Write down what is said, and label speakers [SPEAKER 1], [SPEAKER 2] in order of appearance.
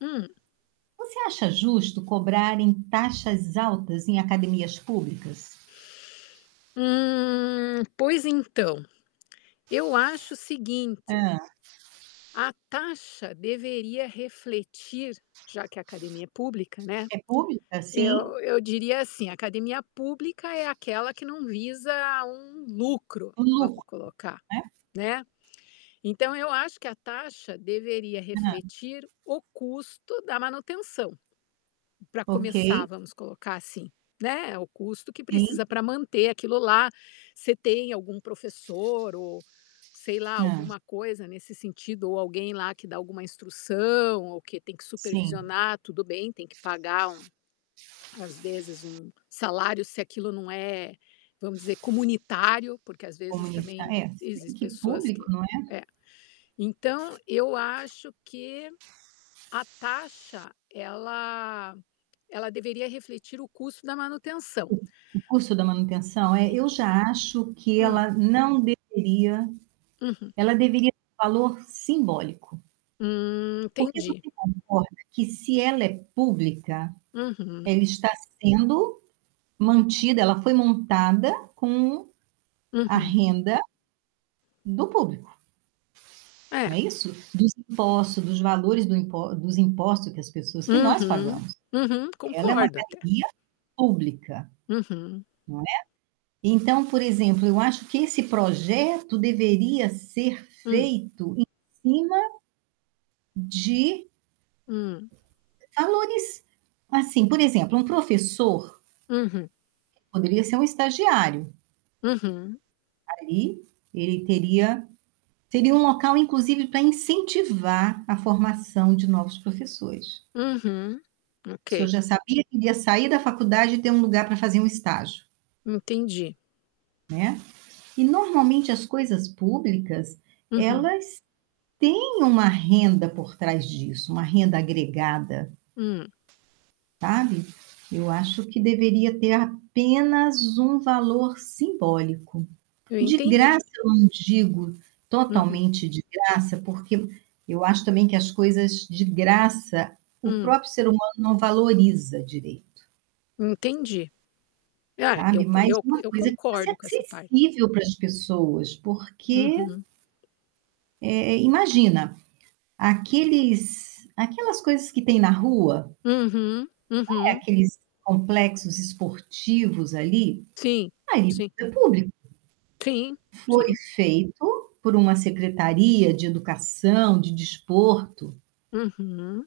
[SPEAKER 1] Hum.
[SPEAKER 2] Você acha justo cobrarem taxas altas em academias públicas?
[SPEAKER 1] Hum, pois então. Eu acho o seguinte
[SPEAKER 2] Hã.
[SPEAKER 1] a taxa deveria refletir, já que a academia é pública, né,
[SPEAKER 2] É pública,
[SPEAKER 1] eu
[SPEAKER 2] sim?
[SPEAKER 1] eu diria assim, a academia pública é aquela que não visa um lucro,
[SPEAKER 2] O
[SPEAKER 1] vamos
[SPEAKER 2] lucro,
[SPEAKER 1] colocar,
[SPEAKER 2] né?
[SPEAKER 1] né, então eu acho que a taxa deveria
[SPEAKER 2] Hã.
[SPEAKER 1] refletir o custo da manutenção. Para começar
[SPEAKER 2] Ok.
[SPEAKER 1] vamos colocar assim, né o custo que
[SPEAKER 2] Sim.
[SPEAKER 1] precisa para manter aquilo lá, você tem algum professor ou, sei lá,
[SPEAKER 2] Hã.
[SPEAKER 1] alguma coisa nesse sentido ou alguém lá que dá alguma instrução ou que tem que
[SPEAKER 2] Sim.
[SPEAKER 1] supervisionar, tudo bem, tem que pagar um às vezes, um salário, se aquilo, né, vamos dizer comunitário, porque, às vezes,
[SPEAKER 2] Comunitá
[SPEAKER 1] também
[SPEAKER 2] eh, se bem
[SPEAKER 1] existe
[SPEAKER 2] que
[SPEAKER 1] pessoas que
[SPEAKER 2] público, não é.
[SPEAKER 1] Ée, então eu acho que a taxa ela ela deveria refletir o custo da manutenção.
[SPEAKER 2] Sim, o custo da manutenção.
[SPEAKER 1] E
[SPEAKER 2] Eh,
[SPEAKER 1] e
[SPEAKER 2] eu já acho que
[SPEAKER 1] Hum.
[SPEAKER 2] ela não deveria
[SPEAKER 1] Uhum.
[SPEAKER 2] ela deveria valor simbólico.
[SPEAKER 1] Hum,
[SPEAKER 2] Porque
[SPEAKER 1] entendi.
[SPEAKER 2] você concorda que se ela é pública,
[SPEAKER 1] Uhum.
[SPEAKER 2] ela está sendo mantida, ela foi montada com a
[SPEAKER 1] Uhum.
[SPEAKER 2] renda do público. Não
[SPEAKER 1] É.
[SPEAKER 2] é isso? Dos impostos, dos valores do impo dos impostos que as pessoas que nós
[SPEAKER 1] Uhum,
[SPEAKER 2] pagamos,
[SPEAKER 1] uhum.
[SPEAKER 2] ela é uma
[SPEAKER 1] Concordo até.
[SPEAKER 2] academia pública,
[SPEAKER 1] Uhum.
[SPEAKER 2] não é? Então, por exemplo, eu acho que esse projeto deveria ser
[SPEAKER 1] Hum.
[SPEAKER 2] feito em cima de
[SPEAKER 1] Hum.
[SPEAKER 2] valores, assim, por exemplo, um professor
[SPEAKER 1] Uhum.
[SPEAKER 2] poderia ser um estagiário.
[SPEAKER 1] Uhum.
[SPEAKER 2] Ali, ele teria teria um local, inclusive, para incentivar a formação de novos professores.
[SPEAKER 1] Uhum.
[SPEAKER 2] sor
[SPEAKER 1] Ok.
[SPEAKER 2] já sabia que iria sair da faculdade e ter um lugar para fazer um estágio.
[SPEAKER 1] Entendi.
[SPEAKER 2] Né. E, normalmente, as coisas públicas,
[SPEAKER 1] Uhum.
[SPEAKER 2] elas têm uma renda por trás disso, uma renda agregada.
[SPEAKER 1] Hum.
[SPEAKER 2] Sabe, eu acho que deveria ter apenas um valor simbólico,
[SPEAKER 1] Eu
[SPEAKER 2] de
[SPEAKER 1] entendi.
[SPEAKER 2] graça, eu não digo,
[SPEAKER 1] Uhum.
[SPEAKER 2] totalmente de graça, porque eu acho também que as coisas de graça, o
[SPEAKER 1] Hum.
[SPEAKER 2] próprio ser humano não valoriza direito
[SPEAKER 1] Entendi. Ah, eu
[SPEAKER 2] sabe, mais
[SPEAKER 1] eu
[SPEAKER 2] uma
[SPEAKER 1] eu
[SPEAKER 2] coisa, que você é
[SPEAKER 1] concordo com essa parte.
[SPEAKER 2] sensível para as pessoas, porque
[SPEAKER 1] Uhum.
[SPEAKER 2] eh eh imagina, aqueles aquelas coisas que tem na rua
[SPEAKER 1] Uhum,
[SPEAKER 2] é,
[SPEAKER 1] uhum.
[SPEAKER 2] aqueles complexos esportivos ali,
[SPEAKER 1] Sim,
[SPEAKER 2] aí
[SPEAKER 1] sim.
[SPEAKER 2] é público.
[SPEAKER 1] Sim,
[SPEAKER 2] Foi
[SPEAKER 1] sim.
[SPEAKER 2] feito por uma secretaria de educação, de desporto.
[SPEAKER 1] Uhum.